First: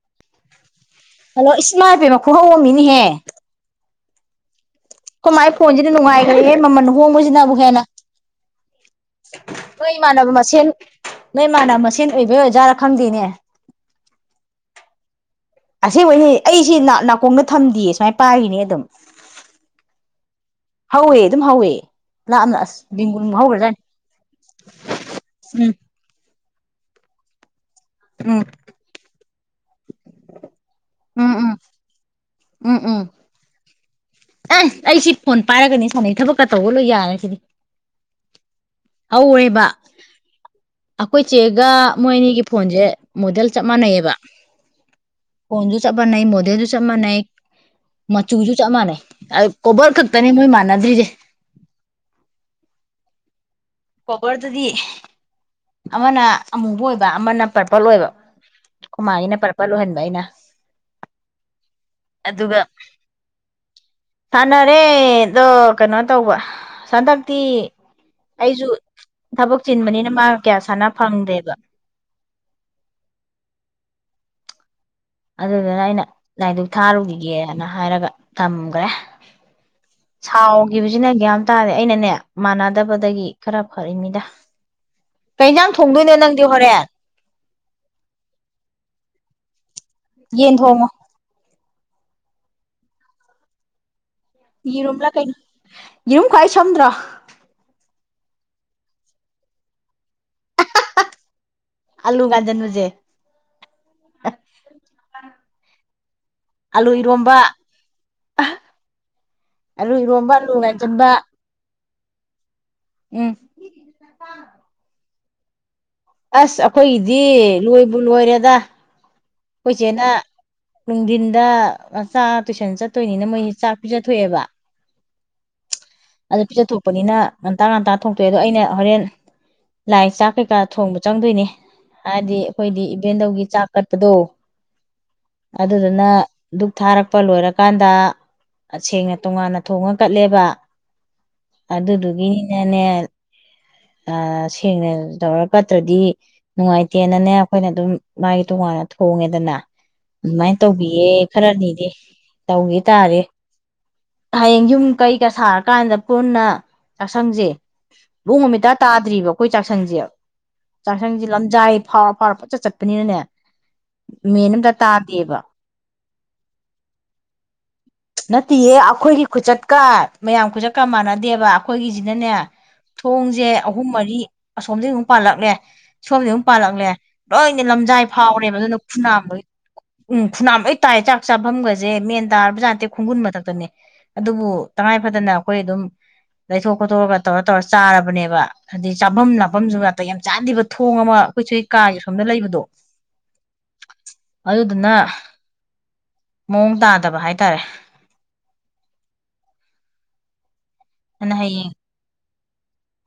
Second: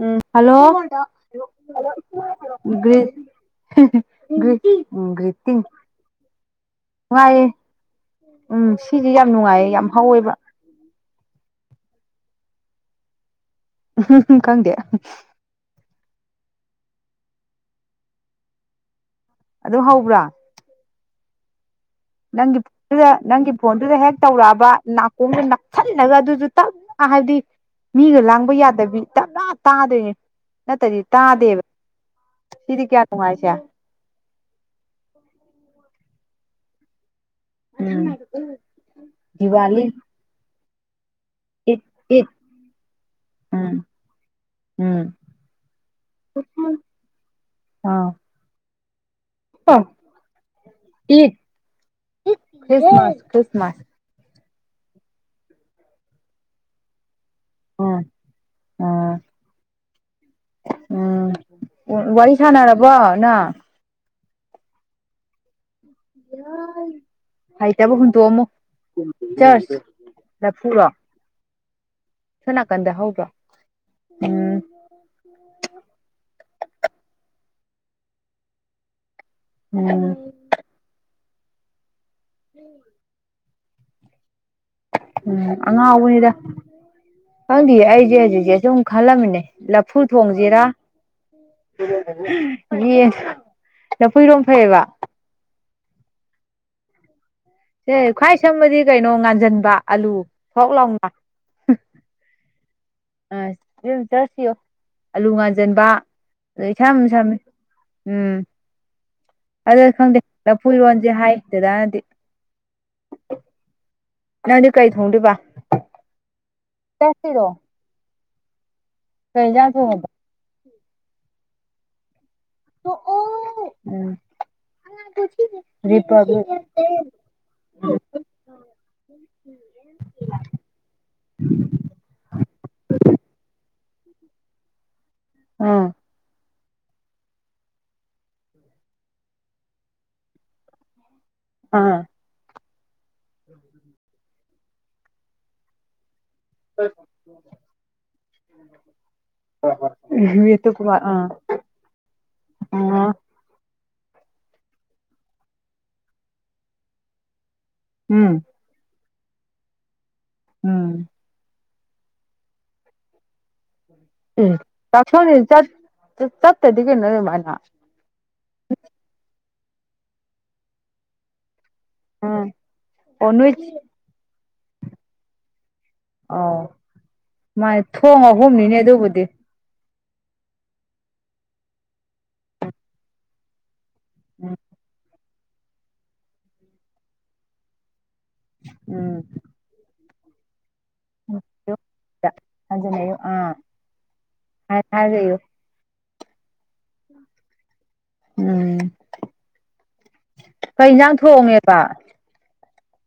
ꯎꯝ hello hello greeting ꯀꯃꯥꯏ ꯅꯨꯡꯉꯥꯏꯌꯦ ꯐꯣꯟꯁꯤꯗꯤ ꯅꯨꯡꯉꯥꯏꯈ꯭ꯔꯦꯍꯦ ꯃꯃꯜ ꯍꯣꯡꯕꯁꯤꯅ ꯑꯃꯨꯛ ꯍꯦꯟꯅ ꯎꯝ ꯁꯤꯁꯦ ꯌꯥꯝ ꯅꯨꯡꯉꯥꯏꯌꯦ ꯌꯥꯝ ꯑꯩꯩꯃꯅꯅꯕ ꯍꯧꯋꯦꯕ ꯃꯁ ꯅꯣꯏ ꯃꯥꯅꯕ ꯃꯁꯦꯟ ꯑꯣꯏꯕ ꯑꯣꯖꯥꯔꯥ ꯈꯪꯗꯦꯅꯦ [unintelligible] ꯈꯪꯗꯦ ꯑꯁꯦꯡꯕꯩꯅꯦ ꯑꯩꯁꯦ ꯅꯥꯀꯣꯡꯗ ꯊꯝꯗꯦ ꯁꯨꯃꯥꯏꯅ ꯄꯥꯏꯔꯤꯅꯤ ꯑꯗꯨꯝ꯫ ꯑꯗꯨꯝ ꯍꯧꯕ꯭ꯔꯥ꯫ ꯍꯧꯋꯦ ꯑꯗꯨꯝ ꯍꯧꯋꯦ꯫ ꯂꯥꯞꯅ ꯅꯪꯒꯤ ꯑꯁ ꯕꯤꯡꯒꯨꯟ ꯅꯪꯒꯤ ꯍꯧꯈ꯭ꯔꯖꯥꯠꯅꯤ ꯐꯣꯟꯗꯨꯗ ꯍꯦꯛ ꯇꯧꯔꯛꯑꯕ ꯅꯥꯀꯣꯡꯗ ꯅꯞꯁꯟ ꯁꯥꯜꯂꯒ ꯑꯗꯨꯁꯨ ꯇꯞꯅ ꯍꯥꯏꯕꯗꯤ ꯃꯤꯒ ꯎꯝ ꯂꯥꯡꯕ ꯌꯥꯗꯕꯤ ꯇꯞꯅ ꯇꯥꯗꯣꯏꯅꯦ ꯅꯠꯇ꯭ꯔꯗꯤ ꯎꯝ ꯎꯝ ꯇꯥꯗꯦꯕ ꯎꯝ ꯎꯝ ꯁꯤꯗꯤ ꯎꯝ ꯀꯌꯥ ꯅꯨꯡꯉꯥꯏꯁꯦ꯫ ꯑꯦ ꯑꯩ ꯁꯤ ꯐꯣꯟ ꯄꯥꯏꯔꯒꯅꯤ ꯁꯥꯟꯅꯩ ꯊꯕꯛꯀ ꯇꯧꯕ ꯂꯣꯏ ꯌꯥꯔꯦꯁꯤꯗꯤ꯫ ꯎꯝ ꯗꯤꯋꯥꯂꯤ꯫ ꯑꯩꯈꯣꯏ ꯆꯦꯒ ꯏꯠ ꯃꯣꯏ ꯏꯠ ꯑꯅꯤꯒꯤ ꯐꯣꯟꯁꯦ ꯃꯣꯗꯦꯜ ꯆꯞ ꯎꯝ ꯃꯥꯟꯅꯩꯌꯦꯕ꯫ ꯎꯝ꯫ ꯐꫭꯟ ꯁꯨ ꯆꯞ ꯃꯅꯩ ꯃꫭꯗꯦꯜꯁꯨ ꯆꯞ ꯃꯅꯩ ꯑꯥ ꯃꯠ ꯆꯨꯁꯨ ꯆꯞ ꯃꯥꯟꯅꯩ ꯑꯣ ꯀꯣꯕꯔ ꯈꯛꯇꯅꯦ ꯃꯣꯏ ꯃꯥꯟꯅꯗ꯭ꯔꯤꯁꯦ꯫ ꯏꯠ ꯈ꯭ꯔꯤꯁꯃꯥꯁ ꯈ꯭ꯔꯤꯁꯃꯥꯁ꯫ ꯀꯣꯕꯔꯗꯗꯤ ꯑꯃꯅ ꯑꯃꯨꯕ ꯑꯣꯏꯕ ꯑꯃꯅ ꯄꯔꯄꯜ ꯎꯝ ꯑꯣꯏꯕ ꯎꯝ ꯈꯨꯃꯥꯒꯤꯅ ꯄꯔꯄꯜ ꯑꯣꯏꯍꯟꯕ ꯑꯩꯅ꯫ ꯎꯝ ꯋꯥꯔꯤ ꯁꯥꯟꯅꯔꯕꯣ ꯅꯪ꯫ ꯁꯥꯟꯅꯔꯦꯗꯣ ꯀꯩꯅꯣ ꯇꯧꯕ ꯍꯟꯗꯛꯇꯤ꯫ ꯆꯥꯕ ꯍꯨꯟ ꯑꯩꯁꯨ ꯊꯕꯛ ꯆꯤꯟꯕꯅꯤꯅ ꯃꯥ ꯀꯌꯥ ꯁꯥꯟꯅ ꯐꯪꯗ꯭ꯔꯦꯕ꯫ ꯁꯣꯅꯥꯀꯟꯗ ꯍꯧꯗꯔꫭ꯫ ꯑꯗꯨꯗꯨꯅ ꯑꯩꯅ ꯂꯥꯏꯗꯨꯛ ꯊꯥꯔꯨꯈꯤꯒꯦꯅ ꯍꯥꯏꯔꯒ ꯊꯝꯈ꯭ꯔꯦ꯫ ꯎꯝ꯫ ꯁꯥꯎꯈꯤꯕꯁꯤꯅ ꯒ꯭ꯌꯥꯟ ꯑꯃ ꯇꯥꯗꯦ ꯑꯩꯅꯅꯦ ꯃꯥꯟꯅꯗꯕꯗꯒꯤ ꯈꯔ ꯐꯔꯤꯅꯤꯗ꯫ ꯀꯩ ꯎꯝ ꯏꯟꯁꯥꯡ ꯊꯣꯡꯗꯣꯏꯅꯣ ꯑꯉꯥꯎꯕꯅꯤꯗ ꯅꯪꯗꯤ ꯍꯣꯔꯦꯟ꯫ ꯈꯪꯗꯤꯌꯦ ꯑꯩꯁꯦ ꯍꯧꯖꯤꯛꯁꯦ ꯁꯨꯝ ꯈꯜꯂꯝꯃꯤꯅꯦ ꯂꯐꯨ ꯌꯦꯟ ꯊꯣꯡꯁꯤꯔ꯫ ꯊꯣꯡꯉꯣ ꯌꯦꯟ ꯂꯐꯨ ꯏꯔꯣꯝꯕ ꯌꯦꯔꯨꯝꯂꯥ ꯀꯩꯅꯣ ꯌꯦꯔꯨꯝ ꯈ꯭ꯋꯥꯏ ꯁꯝꯗ꯭ꯔꯣ꯫ ꯁꯦ ꯈ꯭ꯋꯥꯏ ꯁꯝꯕꯗꯤ ꯀꯩꯅꯣ ꯉꯥꯟꯁꯤꯟꯕ ꯑꯂꯨ ꯊꫭꯛ ꯂꯥꯎꯅ꯫ ꯑꯂꯨ ꯉꯥꯟꯖꯟꯕꯖꯦ꯫ ꯑ ꯑꯗꯨ ꯆꯠꯁꯤꯑ ꯑꯂꯨ ꯉꯥꯟꯖꯟꯕ ꯑꯗꫭ ꯑꯥꯂꯨ ꯏꯁꯝ ꯏꯔꯣꯝꯕ ꯁꯝꯃꯤ꯫ ꯎꯝ꯫ ꯑꯗꯨ ꯑꯥꯂꯨ ꯈꯪꯗꯦ ꯏꯔꯣꯝꯕ ꯑꯥꯂꯨ ꯉꯥꯟꯖꯟꯕ ꯂꯐꯨꯔꯣꯟꯁꯦ ꯍꯥꯏ ꯗꯗꯥꯅꯗꯤ꯫ ꯎꯝ ꯅꯪꯗꯤ ꯀꯩ ꯊꯣꯡꯗꯨꯏꯕ꯫ ꯑꯁ ꯑꯩꯈꯣꯏꯒꯤꯗꯤ ꯂꫭꯏꯕꯨ ꯂꯣꯏꯔꯦꯗ꯫ ꯀꯩ ꯏꯟꯖꯥꯡ ꯑꯩꯈꯣꯏꯆꯦꯅ ꯊꯣꯡꯉꯕ ꯅꯨꯡꯊꯤꯟꯗ ꯃꯆꯥ ꯇꯨꯏꯁꯟ ꯆꯠꯇꯣꯏꯅꯤꯅ ꯃꯣꯏꯁꯤ ꯆꯥꯛ ꯎꯝ ꯄꯤꯖꯊꯣꯛꯑꯦꯕ꯫ [unintelligible] ꯑꯗꯨ ꯄꯤꯖ ꯊꯣꯛꯄꯅꯤꯅ ꯉꯟꯇꯥ ꯉꯟꯇꯥ ꯊꯣꯛꯇꯣꯛꯑꯦ ꯑꯗꯣ ꯑꯩꯅ ꯍꯣꯔꯦꯟ ꯂꯥꯏ ꯆꯥꯛ ꯀꯩꯀꯥ ꯊꯣꯡꯕ ꯆꯪꯗꯣꯏꯅꯦ ꯍꯥꯏꯗꯤ ꯑꯩꯈꯣꯏꯗꯤ ꯏꯕꯦꯟꯗꯧꯒꯤ ꯆꯥꯛ ꯀꯠꯄꯗꯣ꯫ ꯑꯥ ꯑꯗꯨꯗꯨꯅ ꯗꯨꯛ ꯊꯥꯔꯛꯄ ꯂꯣꯏꯔꯀꯥꯟꯗ ꯁꯦꯡꯅ ꯇꯣꯉꯥꯟꯅ ꯊꯣꯡꯉ ꯀꯠꯂꯦꯕ ꯑꯗꯨꯗꯨꯒꯤꯅꯅꯦ꯫ ꯎꯝꯝ ꯑ ꯁꯦꯡꯅ ꯇꯧꯔ ꯀꯠꯇ꯭ꯔꯗꯤ ꯅꯨꯡꯉꯥꯏꯇꯦꯅꯅꯦ ꯑꯩꯈꯣꯏꯅ ꯑꯗꯨꯝ ꯃꯥꯒꯤ ꯇꯣꯉꯥꯟꯅ ꯊꫭꯡ ꯊꯣꯡꯉꯦꯗꯅ ꯑꯗꯨꯃꯥꯏꯅ ꯕꯤꯑꯦꯠꯇ ꯀꯨꯃꯥꯔ ꯇꯧꯕꯤꯌꯦ ꯑꯥ ꯈꯔꯅꯤꯗꯤ ꯇꯧꯒꯤ ꯑꯣ ꯇꯥꯔꯦ꯫ ꯍꯌꯦꯡ ꯌꯨꯝ ꯀꯩꯀ ꯁꯥꯔꯀꯥꯟꯗ ꯄꯨꯟꯅ ꯆꯥꯛꯁꯪꯁꯦ꯫ ꯎꯝ ꯃꯑꯣꯡ ꯑꯃ ꯏꯇꯥ ꯇꯥꯗ꯭ꯔꯤꯕ ꯑꯩꯈꯣꯏ ꯆꯥꯛꯁꯪꯁꯦ ꯎꯝ ꯆꯥꯛꯁꯪꯁꯦ ꯂꯝꯖꯥꯏ ꯐꯥꯎꯔ ꯐꯥꯎꯔ ꯄꯪꯆꯠ ꯆꯠ ꯄꯅꯤꯅꯅꯦ꯫ ꯎꯝ ꯆꯥꯛꯁꯪ ꯗꯤ ꯆꯠ ꯆꯠꯇꯗꯤ ꯀꯩꯅꫭ ꯑꯗꯨꯃꯥꯏꯅ꯫ ꯅꯠꯇꯤꯌꯦ ꯑꯈꯣꯏꯒꯤ ꯈꯨꯆꯠꯀ ꯃꯌꯥꯝ ꯈꯨꯆꯠꯀ ꯃꯥꯟꯅꯗꯦꯕ ꯑꯈꯣꯏꯒꯤꯖꯤ ꯅꯅꯦ ꯎꯝ ꯑꯣ ꯊꯣꯡꯖꯦ ꯅꯣꯏ ꯑꯍꯨꯝ ꯃꯔꯤ ꯑꯁꯣꯝꯗꯒꯤ ꯑꯃꯨꯛ ꯄꯥꯜꯂꯛꯂꯦ ꯁꯣꯝꯗꯩ ꯑꯃꯨꯛ ꯑꯣ ꯄꯥꯜꯂꯛꯂꯦ ꯂꯣꯏꯅ ꯃꯥꯅꯦ ꯂꯝꯖꯥꯏ ꯊꯣꯡ ꯐꯥꯎꯔꯦꯕ ꯑꯍꯨꯝꯅꯤꯅꯦ ꯑꯗꯨꯅ ꯈꯨꯅꯥꯝ ꯑꯗꯨꯕꯨꯗꯤ ꯎꯝ ꯐꯨꯅꯥꯝ ꯂꯣꯏ ꯇꯥꯏ ꯆꯥꯛ ꯆꯥꯕꯝꯒꯁꯦ ꯃꯦꯟ ꯇꯥꯔꯕꯖꯥꯠ ꯅꯠꯇꯦ ꯈꯣꯡꯒꯨꯟ ꯃꯊꯛꯇꯅꯦ ꯑꯗꯨꯕꯨ ꯎꯝ ꯇꯉꯥꯏ ꯐꯗꯅ ꯑꯈꯣꯏ ꯑꯗꯨꯝ ꯂꯩꯊꯣꯛ ꯈꯣꯠꯇꯣꯛꯑꯒ ꯇꯧꯔ ꯇꯧꯔ ꯆꯥꯔꯕꯅꯦꯕ ꯑꯗꯩ ꯎꯝ ꯆꯥꯕꯝ ꯂꯥꯕꯝꯁꯨ ꯅꯥꯇꯩ ꯌꯥꯝ ꯆꯥꯗꯦꯕ ꯊꯣꯡ ꯑꯃ ꯑꯩꯈꯣꯏ ꯆꯦ ꯍꯣꯏ ꯀꯥꯒꯤ ꯑꯁꯣꯝꯗ ꯂꯩꯕꯗꯣ ꯑ ꯑꯗꯨꯗꯨꯅ ꯃꯑꯣꯡ ꯇꯥꯗꯕ ꯍꯥꯏꯇꯥꯔꯦ ꯎꯝ ꯀꯩ ꯏꯟꯁꯥꯡ ꯑꯗꯨꯅ ꯍꯌꯦꯡ ꯊꯣꯡꯉꯦꯕ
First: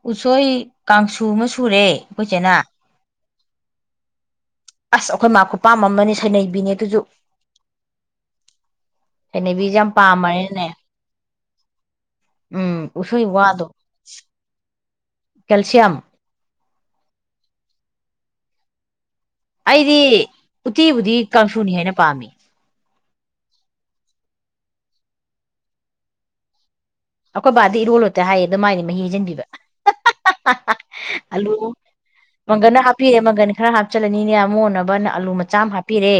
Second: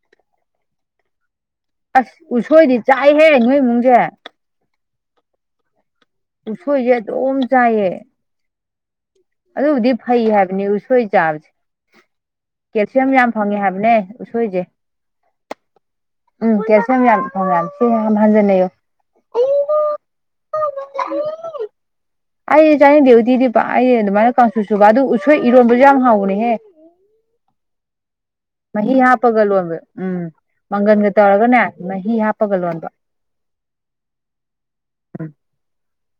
ꯎꯁꯣꯏ ꯀꯥꯡꯁꯨ ꯑꯃ ꯁꯨ ꯑꯁ ꯎꯁꯣꯏꯗꯤ ꯆꯥꯏꯍꯦ ꯅꯣꯏ ꯏꯃꯨꯡꯁꯦ ꯑꯁ ꯑꯈꯣꯏ ꯃꯥ ꯈꯨꯄꯥꯝ ꯑꯃꯅꯤ ꯁꯩꯅꯩꯕꯤꯅꯦ ꯎꯁꯣꯏꯁꯦ ꯑꯗꯨꯁꯨ ꯑꯗꯨꯝ ꯆꯥꯏꯌꯦ ꯁꯩꯅꯩꯕꯤꯁꯦ ꯌꯥꯝ ꯑꯗꯨꯕꯨꯗꯤ ꯐꯩ ꯍꯥꯏꯕꯅꯤ ꯄꯥꯝꯃꯅꯤꯅꯦ ꯎꯁꯣꯏ ꯆꯥꯕꯁꯦ ꯎꯝ ꯀꯦꯜꯁꯤꯌꯝ ꯎꯁꯣꯏ ꯌꯥꯝ ꯐꯪꯉꯦ ꯋꯥꯗꯣ ꯍꯥꯏꯕꯅꯦ ꯎꯁꯣꯏꯁꯦ ꯀꯦꯜꯁꯤꯌꯝ ꯎꯝ ꯀꯦꯜꯁꯤꯌꯝ ꯌꯥꯝ ꯐꯪꯉꯦ ꯍꯥꯏꯝ ꯁꯤ ꯌꯥꯝ ꯍꯟꯖꯟꯅꯩꯌꯣ ꯑꯩꯗꯤ ꯎꯠꯇꯤꯕꯨꯗꯤ ꯀꯥꯡꯁꯨꯅ ꯍꯦꯟꯅ ꯄꯥꯝꯃꯤ ꯑꯩꯁꯨ ꯆꯥꯅꯤꯡꯗꯦ ꯎꯇꯤꯗꯤ ꯄꯥꯛ ꯑꯩ ꯑꯗꯨꯃꯥꯏꯅ ꯀꯥꯡꯁꯨ ꯁꯨꯕ ꯑꯗꯨ ꯎꯁꯣꯏ ꯏꯔꯣꯟꯕꯁꯨ ꯌꯥꯝ ꯍꯥꯎꯕꯅꯦꯍꯦ ꯑꯈꯣꯏ ꯕꯥꯗꯤ ꯏꯔꯣꯜꯂꯣ ꯍꯦꯛꯇ ꯍꯥꯏꯌꯦ ꯑꯗꯨ ꯃꯥꯏꯗꯤ ꯃꯍꯤ ꯍꯥꯞꯄꯒ ꯍꯩꯖꯤꯟꯕꯤꯕ ꯂꯣꯟꯕ ꯎꯝ ꯃꯪꯒꯟꯒ ꯑꯂꯨ ꯇꯧꯔꯒꯅꯦ ꯃꯍꯤ ꯍꯥꯞꯄꯒ ꯃꯪꯒꯟꯅ ꯂꯣꯟꯕ ꯍꯥꯞꯄꯤꯔꯦ ꯃꯪꯒꯟ ꯈꯔ ꯍꯥꯞꯆꯤꯜꯂꯅꯤꯅꯦ ꯑꯃꯣꯟꯅꯕ ꯑꯅ ꯑꯂꯨ ꯃꯆꯥ ꯑꯃ ꯍꯥꯞ ꯄꯤꯔꯦ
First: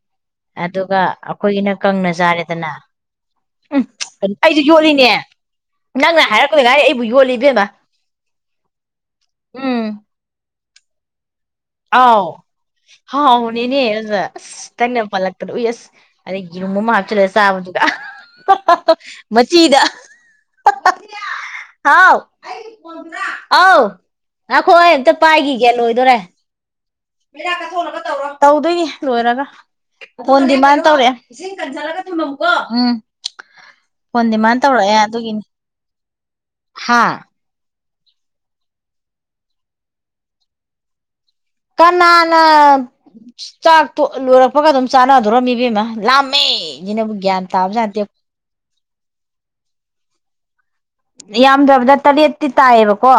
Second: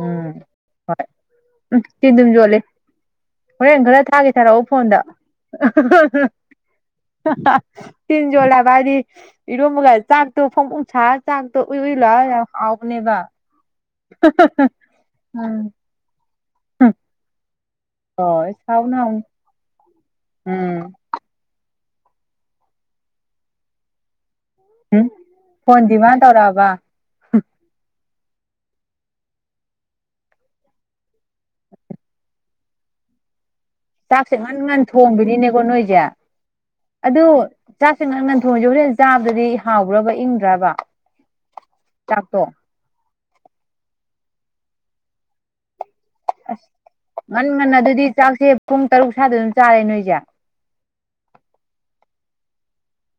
ꯎꯝ ꯑꯗꯨꯒ ꯍꯣꯏ ꯑꯈꯣꯏꯒꯤꯅ ꯎꯝ ꯀꯪꯅ ꯇꯤꯟ ꯑꯗꯨꯝ ꯌꯣꯠꯂꯦ ꯆꯥꯔꯦꯗꯅ ꯎꯝ ꯍꯣꯔꯦꯟ ꯈꯔ ꯊꯥꯒꯦ ꯑꯩꯁꯨ ꯊꯥꯔꯛꯑꯣ ꯐꯣꯟꯗ ꯌꯣꯠꯂꯤꯅꯦ [unintelligible] ꯑꯩꯕꯨ ꯌꯣ ꯇꯤꯟ ꯌꯣꯠꯂꯦ ꯍꯥꯏꯕ ꯍꯥꯏꯗꯤ ꯎꯝ ꯏꯔꯣꯟꯕ ꯀꯥꯏꯁꯦ ꯆꯥꯛꯇꯣ ꯐꯣꯡ ꯐꯣꯡ ꯁꯥꯔ ꯆꯥꯛꯇꯣ ꯎꯏ ꯎꯏ ꯂꯥꯎꯔ ꯌꯥꯝ ꯍꯥꯎꯕꯅꯦꯕ ꯅꯦꯅꯦ ꯑꯣꯖꯥ ꯑꯁ ꯇꯪꯅ ꯄꯥꯜꯂꯛꯇꯅ ꯎꯝ ꯎꯏ ꯑꯁ ꯑꯗꯩ ꯌꯦꯔꯨꯝ ꯑꯃ ꯍꯥꯞꯆꯜꯂ ꯆꯥꯕꯗꯨꯒ ꯍꯣꯏ ꯍꯥꯎꯕꯅꯦ ꯍꯥꯎꯕꯅꯦ ꯃꯆꯤꯗ ꯎꯝ ꯍꯥꯎ ꯑꯧ ꯉꯥꯏꯈꯣ ꯑꯩ ꯑꯝꯇ ꯄꯥꯏꯈꯤꯒꯦ ꯂꯣꯏꯗꯣꯔꯦ ꯄ ꯕ ꯇꯧꯗꯣꯏꯅꯤ ꯂꯣꯏꯔꯒ ꯐꯣꯟ ꯗꯤꯃꯥꯟ ꯇꯧꯔꯛ ꯑꯦ ꯎꯝ ꯐꯣꯟ ꯆꯥꯛꯁꯦ ꯗꯤꯃꯥꯟ ꯉꯟ ꯉꯟ ꯇꯧꯔꯛꯑꯦ ꯑꯗꯨꯒꯤꯅꯤ ꯊꯣꯡꯕꯅꯤꯅꯦ ꯀꯣ ꯅꯣꯏꯁꯦ ꯍꯥꯥ ꯑꯗꯨ ꯆꯥꯛꯁꯦ ꯉꯟ ꯉꯟ ꯊꯣꯡꯏꯁꯦ ꯍꯣꯔꯦꯟ ꯆꯥꯕꯗꯗꯤ ꯍꯥꯎꯕ꯭ꯔꯕ ꯏꯪꯗ꯭ꯔꯥꯕ ꯀꯅꯥꯅ ꯆꯥꯛꯇꯣ ꯂꯣꯏꯔꯛꯄꯒ ꯑꯗꯨꯝ ꯆꯥꯅꯗꯔꯝꯅꯤ ꯏꯕꯦꯝꯃ ꯑꯁ ꯁꯤꯅꯕꯨ ꯒ꯭ꯌꯥꯟ ꯉꯟ ꯉꯟꯅ ꯇꯥꯕꯖꯥꯠ ꯅꯠꯇꯦ ꯑꯗꯨꯗꯤ ꯆꯥꯛꯁꯦ ꯄꯨꯡ ꯇꯔꯨꯛ ꯁ꯭ꯋꯥꯏꯗ ꯑꯗꯨꯝ ꯆꯥꯔꯦ ꯅꯣꯏꯁꯦ ꯌꯥꯝꯗ꯭ꯔꯕꯗ ꯇꯔꯦꯠꯇꯤ ꯇꯥꯏꯌꯦꯕꯀꯣ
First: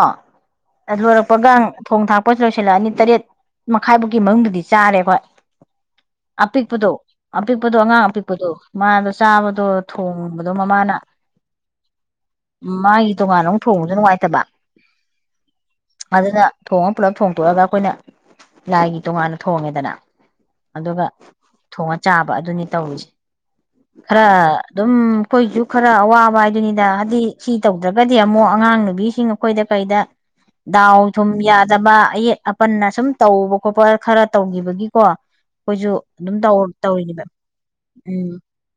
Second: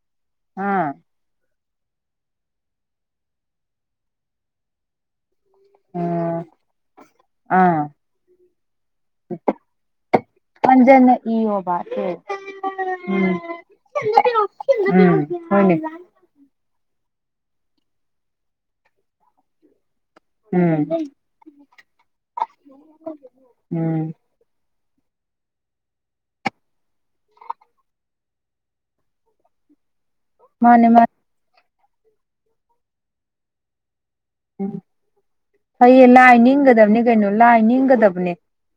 ꯑꯥ ꯂꯣꯏꯔꯛꯄꯒ ꯊꯣꯡ ꯊꯥꯛ ꯄꯣꯠ ꯁꯨ ꯂꯣꯏꯁꯤꯜ ꯂꯛꯑꯅꯤ ꯇꯔꯦꯠ ꯃꯈꯥꯏ ꯐꯥꯎꯒꯤ ꯃꯅꯨꯡꯗꯗꯤ ꯆꯥꯔꯦ ꯈꯣꯏ ꯎꯝ ꯑꯄꯤꯛꯄꯗꯣ ꯑꯄꯤꯛꯄꯗꯣ ꯑꯥ ꯑꯉꯥꯡ ꯑꯄꯤꯛꯄꯗꯣ ꯃꯥꯗꯣ ꯆꯥꯕꯗꯣ ꯊꯣꯡꯕꯗꯣ ꯃꯃꯥꯅ ꯏ ꯑꯣ ꯕꯁꯦ ꯃꯥꯒꯤ ꯇꯣꯉꯥꯟꯅ ꯑꯃꯨꯛ ꯊꯣꯡꯕꯁꯨ ꯅꯨꯡꯉꯥꯏꯇꯕ ꯎꯝ ꯍꯣꯏꯅꯦ ꯑꯗꯨꯅ ꯊꯣꯡꯉ ꯄꯨꯂꯞ ꯊꯣꯡꯇꯣꯛꯑꯒ ꯑꯩꯈꯣꯏꯅ ꯂꯥꯏꯒꯤ ꯇꯣꯉꯥꯟꯅ ꯊꯣꯡꯉꯦꯗꯅ ꯎꯝ ꯑꯗꯨꯒ ꯊꯣꯡꯉ ꯆꯥꯕ ꯑꯗꯨꯅꯤ ꯇꯧꯔꯤꯁꯦ ꯎꯝ ꯈꯔ ꯗꯨꯝ ꯈꯣꯏꯁꯨ ꯈꯔ ꯑꯋꯥꯕ ꯍꯥꯏꯗꯨꯅꯤꯗ ꯍꯥꯏꯗꯤ ꯁꯤ ꯇꯧꯗ꯭ꯔꯒꯗꯤ ꯑꯃꯨꯛ ꯑꯉꯥꯡ ꯅꯨꯕꯤꯁꯤꯡ ꯑꯈꯣꯏꯗ ꯀꯩꯗ ꯃꯥꯅꯦ ꯗꯥꯎ ꯃꯥꯅꯦ ꯊꯨꯝ ꯌꯥꯗꯕ ꯑꯌꯦꯠ ꯑꯄꯟꯅ ꯁꯨꯝ ꯇꯧꯕ ꯈꯣꯠꯄ ꯈꯔ ꯇꯧꯈꯤꯕꯒꯤꯀꯣ ꯐꯩꯌꯦ ꯂꯥꯏ ꯑꯗꯨꯝ ꯅꯤꯡꯒꯗꯕꯅꯦ ꯇꯧꯔꯤꯅꯦꯕ ꯀꯩꯅꯣ ꯂꯥꯏ ꯎꯝ ꯅꯤꯡꯒꯗꯕꯅꯦ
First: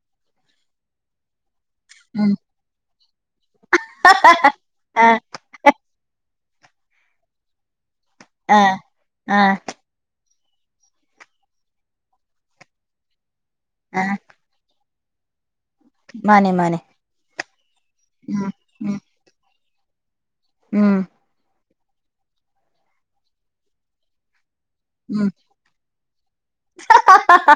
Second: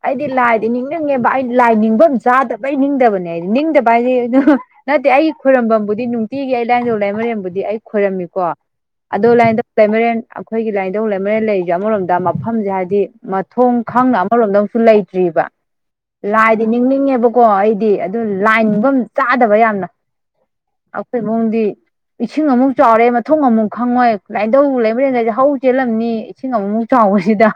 ꯑꯩꯗꯤ ꯂꯥꯏꯗꯤ ꯅꯤꯡꯅꯤꯡꯉꯦꯕ ꯑꯩ ꯂꯥꯏ ꯅꯤꯡꯕꯝ ꯎꯝ ꯆꯥꯗꯕꯩ ꯅꯤꯡꯗꯕꯅꯦ ꯍꯥꯏꯗꯤ ꯅꯤꯡꯗꯕ ꯍꯥꯏꯁꯦ ꯑꯗꯨ ꯅꯠꯇꯦ ꯑꯥ ꯑꯩꯒꯤ ꯈꯣꯏꯔꯝ ꯕꯝꯕꯨꯗꯤ ꯅꯨꯡꯇꯤꯒꯤ ꯑꯩ ꯂꯥꯏꯟꯗꯧ ꯂꯥꯏꯃꯔꯦꯝꯕꯨꯗꯤ ꯑꯩ ꯈꯣꯏꯔꯝꯃꯤꯀꯣ ꯑꯥ ꯑꯗꯣ ꯑꯥ ꯂꯥꯏꯟꯗ ꯂꯩꯃꯔꯦꯟ ꯑꯈꯣꯏꯒꯤ ꯂꯥꯏꯊꯧ ꯂꯩꯃꯔꯦꯟ ꯂꯩꯖꯦ ꯑꯃꯔꯣꯝꯗ ꯃꯐꯝꯁꯦ ꯍꯥꯏꯗꯤ ꯃꯊꯣꯡ ꯑꯥ ꯈꯪꯅ ꯑꯃꯔꯣꯝꯗ ꯑꯃꯨꯛꯁꯨ ꯂꯩꯇ꯭ꯔꯤꯕ ꯃꯥꯅꯦ ꯂꯥꯏꯗꯤ ꯃꯥꯅꯦ ꯅꯤꯡꯅꯤꯡꯉꯦꯕꯀꯣ ꯑꯩꯗꯤ ꯑꯗꯨ ꯎꯝ ꯂꯥꯏ ꯅꯤꯡꯐꯝ ꯎꯝ ꯆꯥꯗꯕ ꯌꯥꯝꯅ ꯎꯝ ꯑꯩꯈꯣꯏ ꯏꯃꯨꯡꯗꯤ ꯏꯁꯤꯡ ꯑꯃꯨꯛ ꯆꯥꯎꯔꯦ ꯃꯊꯨꯡ ꯑꯃꯨꯛ ꯈꯪꯉꯣꯏ ꯂꯥꯏꯙꯧ ꯎꯝ ꯂꯩꯃꯔꯦꯟꯒꯁꯦ ꯍꯧ ꯆꯦꯜꯂꯝꯅꯤ ꯑꯃꯨꯃꯨꯛ ꯆꯥꯎꯕꯁꯤꯗ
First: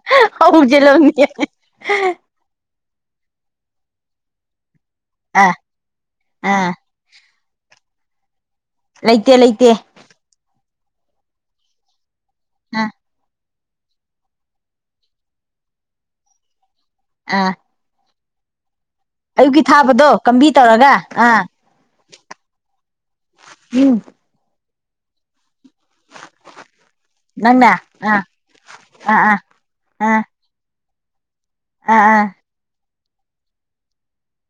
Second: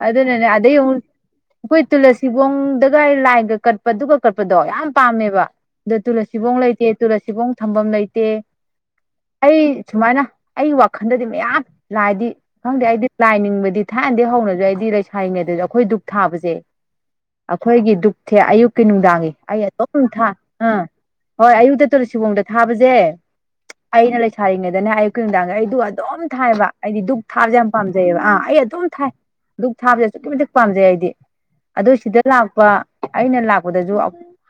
ꯑꯗꯨꯅꯅꯦ ꯑꯗꯩ ꯑꯃꯨꯛ ꯍꯧꯖꯤꯜꯂꯝꯅꯤ ꯑꯩꯈꯣꯏ ꯇꯨꯂꯁꯤ ꯁꯤꯕꯣꯡꯗꯒ ꯂꯥꯏꯒ ꯀꯠꯄꯗꯨꯒ ꯀꯠꯄꯗꯣ ꯌꯥꯝ ꯄꯥꯝꯃꯦꯕ ꯑꯥ ꯑꯗꯣ ꯇꯨꯂ ꯁꯤꯕꯣꯡ ꯑꯥ ꯂꯩꯇꯦ ꯇꯨꯔꯁꯤꯕꯣꯡ ꯊꯝꯐꯝ ꯂꯩꯇꯦ ꯂꯩꯇꯦ ꯂꯩꯇꯦ ꯑꯩ ꯁꯨꯃꯥꯏꯅ ꯑꯩ ꯋꯥꯈꯜꯗꯗꯤ ꯃꯌꯥꯝ ꯂꯥꯏꯗꯤ ꯈꯪꯗꯦ ꯑꯥ ꯑꯩꯗꯤ ꯂꯥꯏ ꯅꯤꯡꯕꯗꯤ ꯊꯥꯏꯅꯗꯤꯗꯒꯤ ꯍꯧꯅꯖꯨ ꯑꯩꯗꯤ ꯂꯩꯁꯥꯔꯉꯩꯗꯁꯖꯨ ꯑꯩꯈꯣꯏ ꯗꯨꯛ ꯊꯥꯕꯖꯦ ꯑꯥ ꯑꯈꫭꯏꯒꯤ ꯗꯨꯛ ꯊꯦ ꯑꯌꯨꯛ ꯀꯤ ꯅꯨꯡꯗꯥꯡꯒꯤ ꯑꯌꯨꯛꯀꯤ ꯑꯩ ꯑꯇꯣꯝ ꯊꯥꯕꯗꯣ ꯊꯥ ꯀꯝꯕꯤ ꯑꯥ ꯇꯧꯔꯒ ꯑꯥ ꯍꯣꯏ ꯑꯌꯨꯛꯇ ꯇꯧꯂ ꯁꯤꯕꯣꯡꯗ ꯊꯥꯕꯁꯦ ꯎꯝ ꯑꯩꯅ ꯂꯩꯁꯥꯔꯤꯉꯩꯗꯅꯦ ꯑꯌꯨꯛꯀꯤ ꯅꯨꯡꯗꯥꯡꯗ ꯑꯩꯗꯨ ꯑꯗꯨꯝ ꯊꯥꯏꯕ ꯑꯩꯗꯤ ꯗꯨꯛ ꯊꯥꯕꯁꯦ ꯌꯥꯝ ꯄꯥꯝꯖꯩꯑꯕ ꯑꯥ ꯑꯩ ꯑꯗꯨꯝ ꯊꯥꯏ ꯑꯥ ꯑꯥ ꯛ ꯊꯥꯕꯁꯦ ꯑꯥ ꯑꯁꯨꯛꯀꯤ ꯃꯇꯤꯛ ꯄꯥꯝꯖꯩ ꯑꯩꯗꯤ ꯑꯗꯨ ꯑꯥ ꯁꯤꯗ ꯑꯥ ꯂꯥꯛꯄ ꯑꯩꯅ ꯂꯥꯛꯄꯗꯁꯨ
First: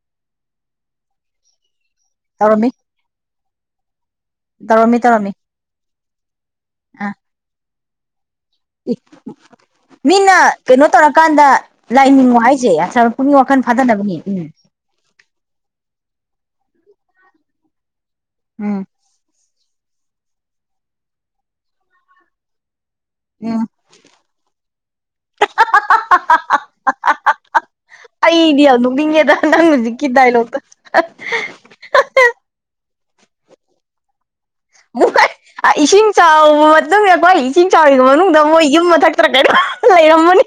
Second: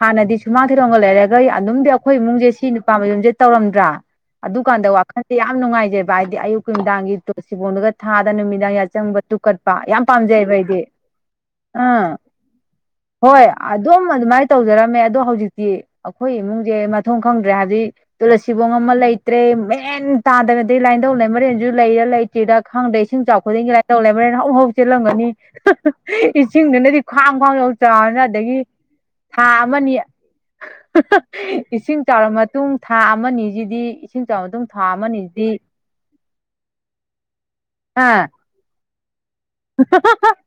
ꯍꯥꯟꯅꯗꯤ ꯁꯨꯃꯥꯡ ꯊꯤꯔꯣꯡꯒ ꯂꯩꯔꯒ ꯑꯗꯨꯝꯗꯤ ꯑꯩꯈꯣꯏ ꯏꯃꯨꯡꯁꯦ ꯁꯤ ꯇꯧꯔꯝꯃꯤ ꯅꯨꯄꯥ ꯃꯌꯨꯝꯁꯦ ꯇꯧꯔꯝꯗ꯭ꯔꯥ ꯑꯗꯨꯀꯥꯟꯗ ꯇꯧꯔꯝꯃꯤ ꯇꯧꯔꯝꯃꯤ ꯋꯥꯈꯟꯁꯦ ꯌꯥꯝ ꯅꯨꯡꯉꯥꯏꯖꯩꯕ ꯍꯥꯏꯗꯤ ꯑꯌꯨꯛ ꯀꯤ ꯑꯥ ꯅꯨꯃꯤꯗꯥꯡꯒꯤ ꯇꯣꯁꯤꯕꫭꯡꯗꯒ ꯊꯥꯗꯅ ꯅꯨꯃꯤꯠ ꯗꯥꯡ ꯌꯥ ꯑꯦ ꯆꯪꯕ ꯇꯨꯀꯠꯄ ꯌꯥꯝ ꯃꯤꯅ ꯄꯥꯝꯖꯩꯑꯕ ꯑꯩꯗꯤ ꯀꯩꯅꯣ ꯇꯧꯔꯀꯥꯟꯗ ꯑꯥ ꯂꯥꯏꯅꯤꯡꯉꯣ ꯍꯥꯏꯁꯦ ꯁꯥꯔ ꯄꯨꯛꯅꯤꯡ ꯍꯣꯏ ꯋꯥꯈꯜ ꯑꯗꯨꯝ ꯐꯥꯗꯅꯕꯅꯤ ꯎꯝ ꯑꯗꯨꯃꯥꯏꯅ ꯇꯧꯖꯔꯝꯃꯦ ꯑꯗꯣ ꯍꯧꯖꯤꯛꯇꯤ ꯑꯩꯈꯣꯏ ꯏꯃꯨꯡꯖꯦ ꯃꯊꫭꯡ ꯈꯪꯗ꯭ꯔꯦ ꯍꯥꯏꯕꯗꯤ ꯇꯨꯂꯁꯤꯕꯣꯡ ꯎꯝ ꯑꯃ ꯂꯩ ꯭ꯇ꯭ꯔꯦ ꯃꯦꯟ ꯇꯥꯗ꯭ꯔꯦ ꯑꯗꯩ ꯂꯥꯏꯟꯊꯧ ꯂꯩꯃꯔꯦꯟꯁꯨ ꯂꯩꯔ ꯂꯩ ꯇꯤꯗ ꯈꯪꯗꯦ ꯏꯁꯤꯡ ꯆꯥꯎ ꯎꯝ ꯈꯨꯗꯤꯡꯒꯤ ꯂꯥꯏꯟꯘꯧ ꯂꯩꯃꯔꯦꯟ ꯍꯧ ꯍꯧ ꯆꯦꯜꯂꯝꯒꯅꯤ ꯏꯁꯤꯡꯗꯨꯅꯗꯤ ꯈ꯭ꯋꯥꯡ ꯐꯧ ꯌꯧ ꯆꯥꯎꯔꯅꯤꯅ ꯑꯗꯒꯤ ꯅꯤꯉꯦꯗ ꯊꯥ ꯅꯪ ꯑꯃꯅꯤ ꯍꯨꯖꯤꯛꯀꯤ ꯗꯥꯏꯂꯣꯛꯇꫭ ꯏꯁꯤꯡ ꯆꯥꯎꯔꯕ ꯃꯇꯨꯡ ꯊꯥ ꯑꯃꯅꯤꯁꯤꯗꯤ ꯏꯁꯤꯡ ꯆꯥꯎꯔꯕ ꯃꯇꯨꯡ ꯊꯥ ꯃꯣꯏ ꯑꯃꯅꯤꯁꯤꯗꯤ ꯏꯁꯤꯡ ꯆꯥꯎꯕ ꯃꯇꯨꯡꯗꯀꯣ ꯏꯁꯤꯡ ꯆꯥꯎꯔꯤ ꯑꯥ ꯃꯅꯨꯡꯗ ꯃꯣꯏ ꯌꯨꯝ ꯃꯊꯛ ꯇ꯭ꯔ ꯀꯩꯅꫭ ꯂꯩꯔꯝꯃꯅꯤ